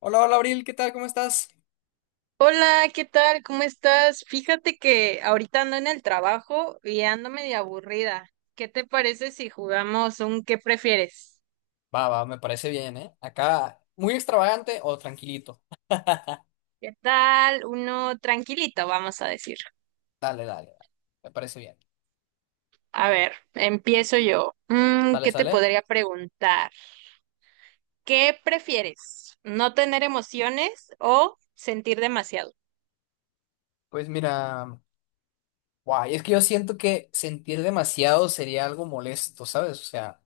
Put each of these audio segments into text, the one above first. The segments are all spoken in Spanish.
Hola, hola, Abril, ¿qué tal? ¿Cómo estás? Hola, ¿qué tal? ¿Cómo estás? Fíjate que ahorita ando en el trabajo y ando medio aburrida. ¿Qué te parece si jugamos un qué prefieres? Va, va, me parece bien, ¿eh? Acá, muy extravagante o tranquilito. Dale, ¿Qué tal? Uno tranquilito, vamos a decir. dale, dale. Me parece bien. A ver, empiezo yo. Sale, ¿Qué te sale. podría preguntar? ¿Qué prefieres? ¿No tener emociones o sentir demasiado? Pues mira, guay, es que yo siento que sentir demasiado sería algo molesto, ¿sabes? O sea,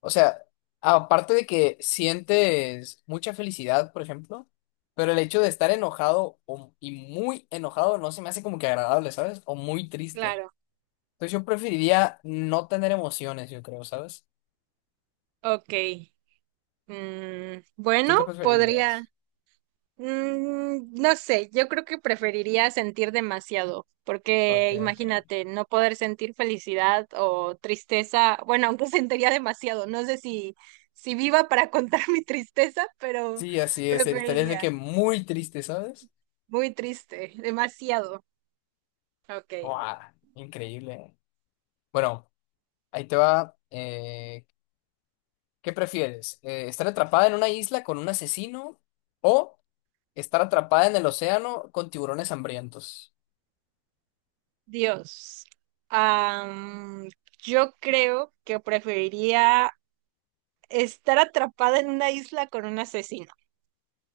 o sea, aparte de que sientes mucha felicidad, por ejemplo, pero el hecho de estar y muy enojado no se me hace como que agradable, ¿sabes? O muy triste. Claro, Entonces yo preferiría no tener emociones, yo creo, ¿sabes? ok. ¿Tú Bueno, qué preferirías? podría. No sé, yo creo que preferiría sentir demasiado, Ok, porque ok. imagínate, no poder sentir felicidad o tristeza, bueno, aunque sentiría demasiado, no sé si, si viva para contar mi tristeza, pero Sí, así es. Estarías de que preferiría. muy triste, ¿sabes? Muy triste, demasiado. Ok, Guau, increíble. Bueno, ahí te va. ¿Qué prefieres? ¿Estar atrapada en una isla con un asesino o estar atrapada en el océano con tiburones hambrientos? Dios. Am, yo creo que preferiría estar atrapada en una isla con un asesino.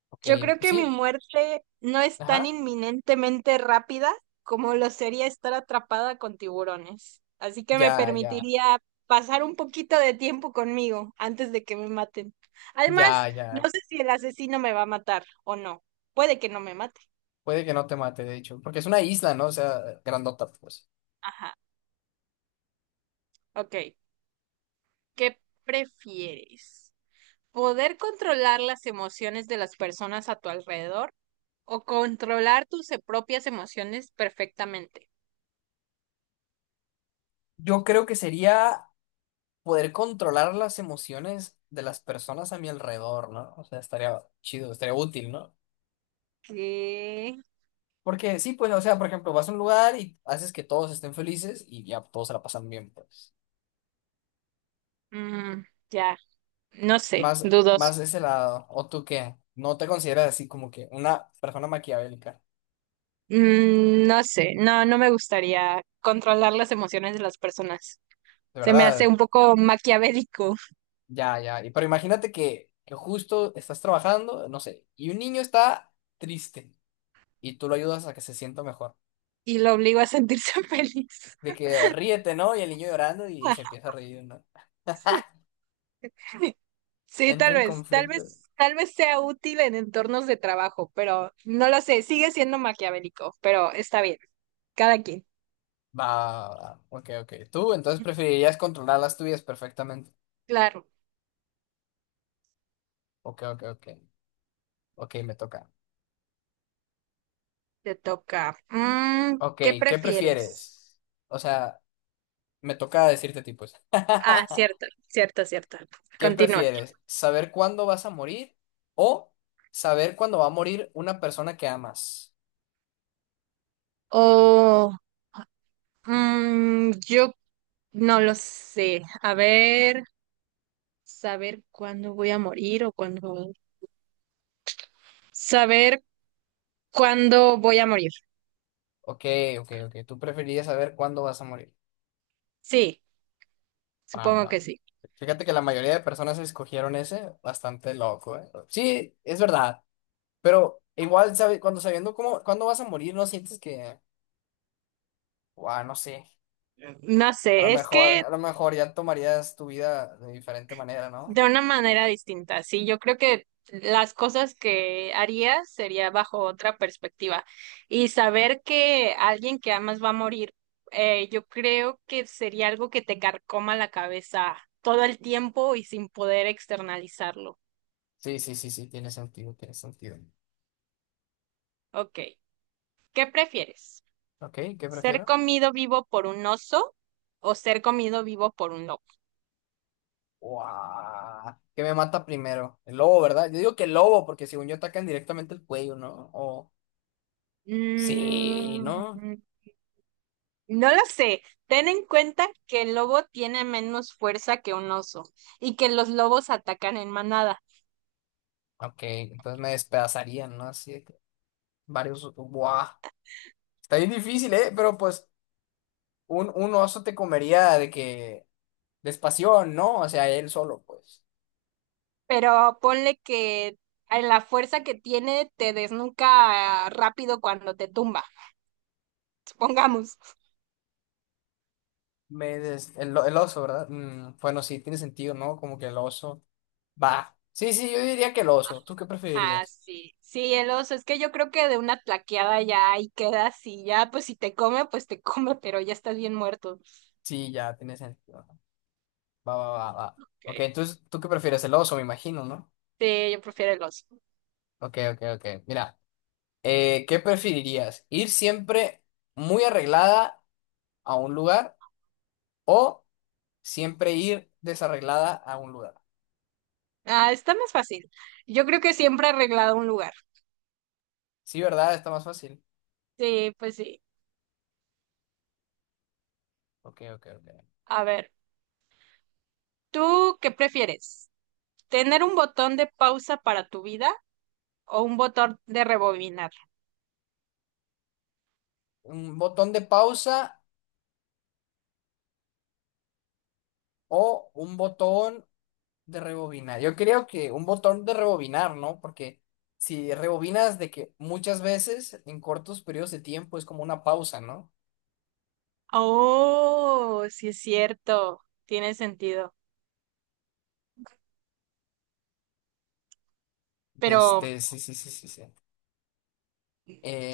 Ok, Yo creo pues que mi sí. muerte no es tan Ajá. inminentemente rápida como lo sería estar atrapada con tiburones. Así que me Ya, ya. permitiría pasar un poquito de tiempo conmigo antes de que me maten. Además, Ya, no ya. sé si el asesino me va a matar o no. Puede que no me mate. Puede que no te mate, de hecho. Porque es una isla, ¿no? O sea, grandota, pues. Ajá, ok. ¿Qué prefieres? ¿Poder controlar las emociones de las personas a tu alrededor o controlar tus propias emociones perfectamente? Yo creo que sería poder controlar las emociones de las personas a mi alrededor, ¿no? O sea, estaría chido, estaría útil, ¿no? ¿Qué? Porque sí, pues, o sea, por ejemplo, vas a un lugar y haces que todos estén felices y ya todos se la pasan bien, pues. Mm, ya, no sé, Más, dudos. más ese lado. ¿O tú qué? No te consideras así como que una persona maquiavélica. No sé, no me gustaría controlar las emociones de las personas. De Se me hace verdad, un poco maquiavélico ya, ya. Y pero imagínate que justo estás trabajando, no sé, y un niño está triste y tú lo ayudas a que se sienta mejor. y lo obligo a sentirse feliz. De que ríete, ¿no? Y el niño llorando y se empieza a reír, ¿no? Sí, Entra en conflicto. Tal vez sea útil en entornos de trabajo, pero no lo sé, sigue siendo maquiavélico, pero está bien, cada quien. Va, va, va. Ok, ok. Tú entonces preferirías controlar las tuyas perfectamente. Claro, Ok, ok, ok. Ok, me toca. te toca. Ok, ¿Qué ¿qué prefieres? prefieres? O sea, me toca decirte tipos. Ah, cierto, cierto, cierto. ¿Qué Continúa. prefieres? ¿Saber cuándo vas a morir o saber cuándo va a morir una persona que amas? Oh. Yo no lo sé. A ver, saber cuándo voy a morir o cuándo... Saber cuándo voy a morir. Ok, ok, ok. Tú preferirías saber cuándo vas a morir. Sí, Va, va, supongo que va. sí. Fíjate que la mayoría de personas escogieron ese, bastante loco, ¿eh? Sí, es verdad. Pero igual, sabe, cuando sabiendo cómo, cuándo vas a morir, no sientes que, wow, no sé, No sé, es que a lo mejor ya tomarías tu vida de diferente manera, ¿no? de una manera distinta, sí. Yo creo que las cosas que haría sería bajo otra perspectiva. Y saber que alguien que amas va a morir, yo creo que sería algo que te carcoma la cabeza todo el tiempo y sin poder externalizarlo. Sí, sí, sí, sí, tiene sentido, tiene sentido. Ok. ¿Qué prefieres? Ok, ¿qué ¿Ser prefiero? comido vivo por un oso o ser comido vivo por un lobo? Wow, ¿qué me mata primero? El lobo, ¿verdad? Yo digo que el lobo, porque según yo atacan directamente el cuello, ¿no? O sí, ¿no? Mm, no lo sé. Ten en cuenta que el lobo tiene menos fuerza que un oso y que los lobos atacan en manada. Ok, entonces me despedazarían, ¿no? Así de que varios, wow. Está bien difícil, ¿eh? Pero pues un oso te comería de que despasión, ¿no? O sea, él solo, pues. Pero ponle que a la fuerza que tiene te desnuca rápido cuando te tumba, supongamos. El oso, ¿verdad? Mm, bueno, sí, tiene sentido, ¿no? Como que el oso. Va. Sí, sí, yo diría que el oso. ¿Tú qué Ah, preferirías? sí, sí, el oso, es que yo creo que de una tlaqueada ya ahí quedas y ya, pues si te come, pues te come, pero ya estás bien muerto. Sí, ya, tiene sentido. Va, va, va, va. Ok. Ok, entonces, ¿tú qué prefieres? El oso, me imagino, ¿no? Sí, yo prefiero el oso. Ok, ok, ok. Mira, ¿qué preferirías? ¿Ir siempre muy arreglada a un lugar o siempre ir desarreglada a un lugar? Ah, está más fácil. Yo creo que siempre he arreglado un lugar. Sí, ¿verdad? Está más fácil. Sí, pues sí. Ok, ok, ok. A ver, ¿tú qué prefieres? ¿Tener un botón de pausa para tu vida o un botón de rebobinar? Un botón de pausa o un botón de rebobinar. Yo creo que un botón de rebobinar, ¿no? Porque si rebobinas de que muchas veces en cortos periodos de tiempo es como una pausa, ¿no? Oh, sí es cierto. Tiene sentido. De Pero este, sí, sí, sí, sí, sí.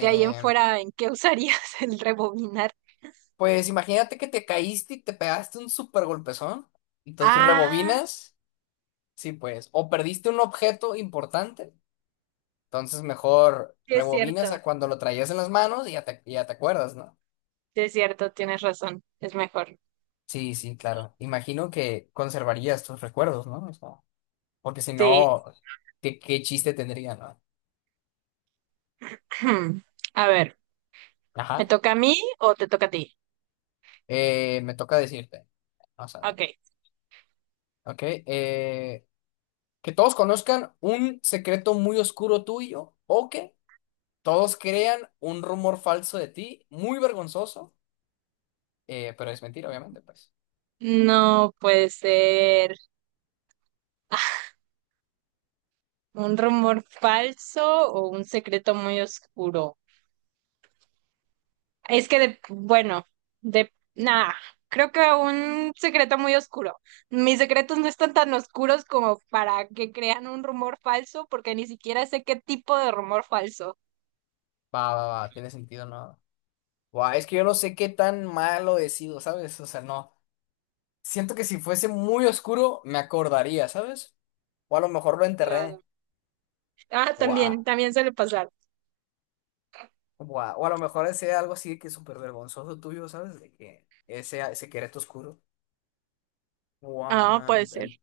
de ahí en fuera, ¿en qué usarías el rebobinar? pues imagínate que te caíste y te pegaste un súper golpezón. Entonces Ah, rebobinas, sí, pues. O perdiste un objeto importante. Entonces mejor sí es rebobinas cierto. a cuando lo traías en las manos y ya te acuerdas, ¿no? Sí es cierto, tienes razón. Es mejor. Sí, sí, claro. Imagino que conservarías tus recuerdos, ¿no? O sea, porque si Sí. no, ¿qué chiste tendría, no? A ver, ¿me Ajá. toca a mí o te toca a ti? Me toca decirte. Vamos a ver. Ok. Ok. Que todos conozcan un secreto muy oscuro tuyo o que todos crean un rumor falso de ti, muy vergonzoso, pero es mentira, obviamente, pues. No puede ser un rumor falso o un secreto muy oscuro. Es que, de, bueno, de nada, creo que un secreto muy oscuro. Mis secretos no están tan oscuros como para que crean un rumor falso, porque ni siquiera sé qué tipo de rumor falso. Va, va, va, tiene sentido, ¿no? Guau, es que yo no sé qué tan malo he sido, ¿sabes? O sea, no. Siento que si fuese muy oscuro, me acordaría, ¿sabes? O a lo mejor lo enterré. Claro. Ah, Guau, también, también suele pasar. guau. O a lo mejor ese algo así que es súper vergonzoso tuyo, ¿sabes? De que ese secreto oscuro. Ah, Guau. puede ser.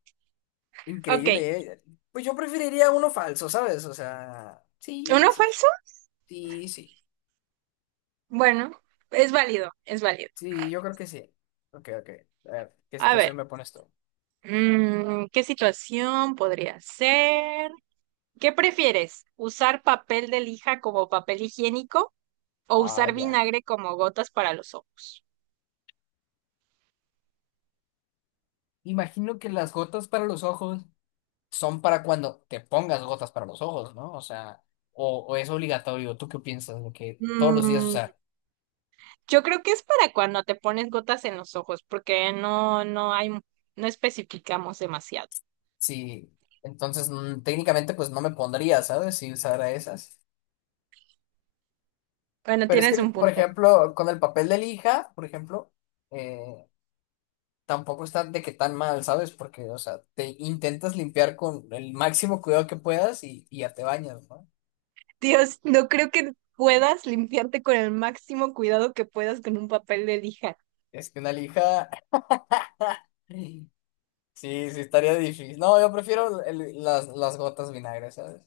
Ok, Increíble, ¿eh? Pues yo preferiría uno falso, ¿sabes? O sea, sí, ¿uno sí, falso? sí, sí. Bueno, es válido, es válido. Sí, yo creo que sí. Ok, ok. A ver, ¿qué A ver, situación me pones tú? ¿Qué situación podría ser? ¿Qué prefieres? ¿Usar papel de lija como papel higiénico o usar Vaya. vinagre como gotas para los ojos? Imagino que las gotas para los ojos son para cuando te pongas gotas para los ojos, ¿no? O sea, o es obligatorio, ¿tú qué piensas? De que todos los días Mm, usar. yo creo que es para cuando te pones gotas en los ojos, porque no hay, no especificamos demasiado. Sí, entonces técnicamente pues no me pondría, ¿sabes? Si usara esas. Bueno, Pero es que, tienes un por punto. ejemplo, con el papel de lija, por ejemplo, eh, tampoco está de que tan mal, ¿sabes? Porque, o sea, te intentas limpiar con el máximo cuidado que puedas y ya te bañas, ¿no? Dios, no creo que puedas limpiarte con el máximo cuidado que puedas con un papel de lija. Es que una lija, sí, sí estaría difícil. No, yo prefiero las gotas vinagre, ¿sabes?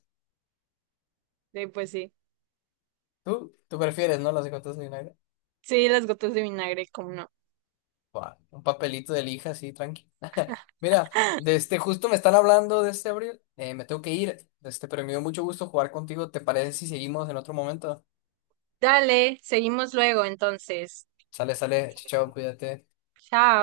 Sí, pues sí. ¿Tú, tú prefieres, no? Las los de United. Sí, las gotas de vinagre, como no. Buah, un papelito de lija, así, tranqui. Mira, de este, justo me están hablando de este Abril. Me tengo que ir. De este, pero me dio mucho gusto jugar contigo. ¿Te parece si seguimos en otro momento? Dale, seguimos luego entonces. Sale, sale. Chao, chao, cuídate. Chao.